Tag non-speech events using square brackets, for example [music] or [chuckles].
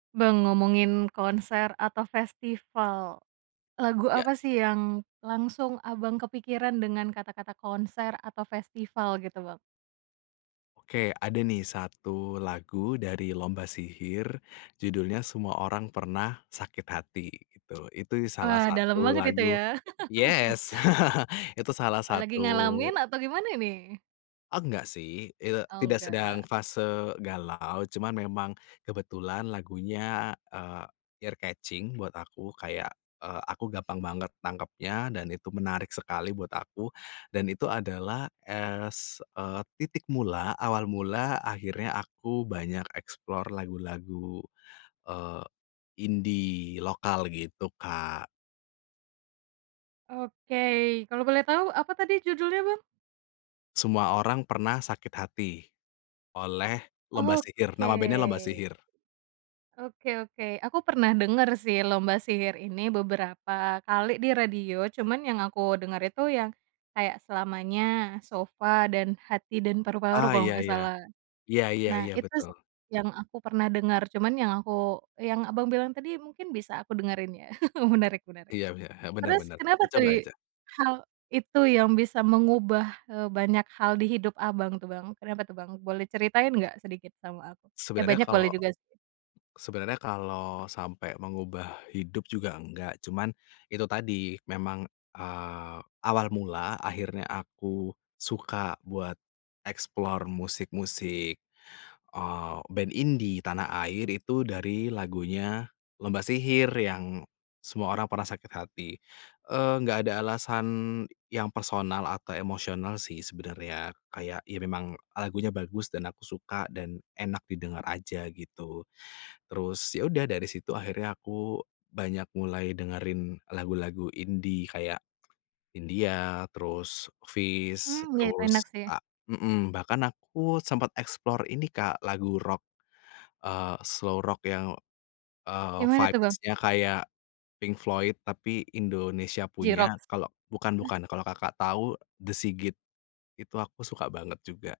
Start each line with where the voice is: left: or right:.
right: Bang, ngomongin konser atau festival, lagu
left: Ya.
right: apa sih yang langsung Abang kepikiran dengan kata-kata konser atau festival gitu Bang?
left: Oke. Ada nih satu lagu dari Lomba Sihir, judulnya "Semua Orang Pernah Sakit Hati," itu. Itu salah
right: Wah, dalem
left: satu
right: banget itu
left: lagu
right: ya? [laughs]
left: yes, [laughs] itu salah
right: Oh, lagi
left: satu
right: ngalamin atau gimana ini?
left: Enggak sih. Eee,
right: Oh
left: tidak sedang
right: enggak.
left: fase galau, cuman memang kebetulan lagunya, eee, ear-catching buat aku, kayak, eee, aku gampang banget nangkepnya, dan itu menarik sekali buat aku. Dan itu adalah as, eee, titik mula, awal mula akhirnya aku banyak explore lagu-lagu, eee, indie lokal, gitu Kak.
right: Oke. Kalau boleh tahu, apa tadi judulnya Bang?
left: "Semua Orang Pernah Sakit Hati," oleh Lomba Sihir.
right: Oke.
left: Nama band-nya Lomba Sihir.
right: Oke oke. Aku pernah dengar sih Lomba Sihir ini beberapa kali di radio, cuman yang aku dengar itu yang kayak, "Selamanya," "Sofa" dan "Hati dan Paru-Paru"
left: Ah,
right: kalau
left: iya
right: nggak
left: Iya.
right: salah.
left: Iya iya
right: Nah,
left: iya,
right: itu
left: betul.
right: sih yang aku pernah dengar. Cuman yang aku yang Abang bilang tadi mungkin bisa aku dengerin ya? [chuckles] Menarik menarik.
left: Iya bener, he benar
right: Terus
left: benar,
right: kenapa
left: dicoba
right: tadi,
left: aja.
right: hal, itu yang bisa mengubah, eee, banyak hal di hidup Abang tuh Bang, kenapa tuh Bang? Boleh ceritain nggak sedikit sama aku. Eh,
left: Sebenarnya
right: banyak
left: kalau
right: boleh juga sih.
left: sebenarnya kalau sampai mengubah hidup juga enggak, cuman, itu tadi memang, eee, awal mula, akhirnya aku suka buat explore musik-musik, eee, band indie tanah air, itu dari lagunya Lomba Sihir, yang "Semua Orang Pernah Sakit Hati." Eee, nggak ada alasan yang personal atau emosional sih sebenarnya. Kayak ya, memang lagunya bagus dan aku suka dan enak didengar aja, gitu. Terus, ya udah dari situ akhirnya aku banyak mulai dengerin lagu-lagu indie kayak, Hindia, terus Feast,
right: Mmm, iya itu enak
left: terus
right: sih.
left: a hmm. Bahkan aku sempet explore ini Kak, lagu rock, eee, slow rock yang, eee,
right: Gimana tuh Bang?
left: vibes-nya kayak Pink Floyd, tapi Indonesia punya,
right: J-Rocks?
left: kalau
right: Ah.
left: bukan-bukan, kalau Kakak tahu The S.I.G.I.T. Itu aku suka banget juga.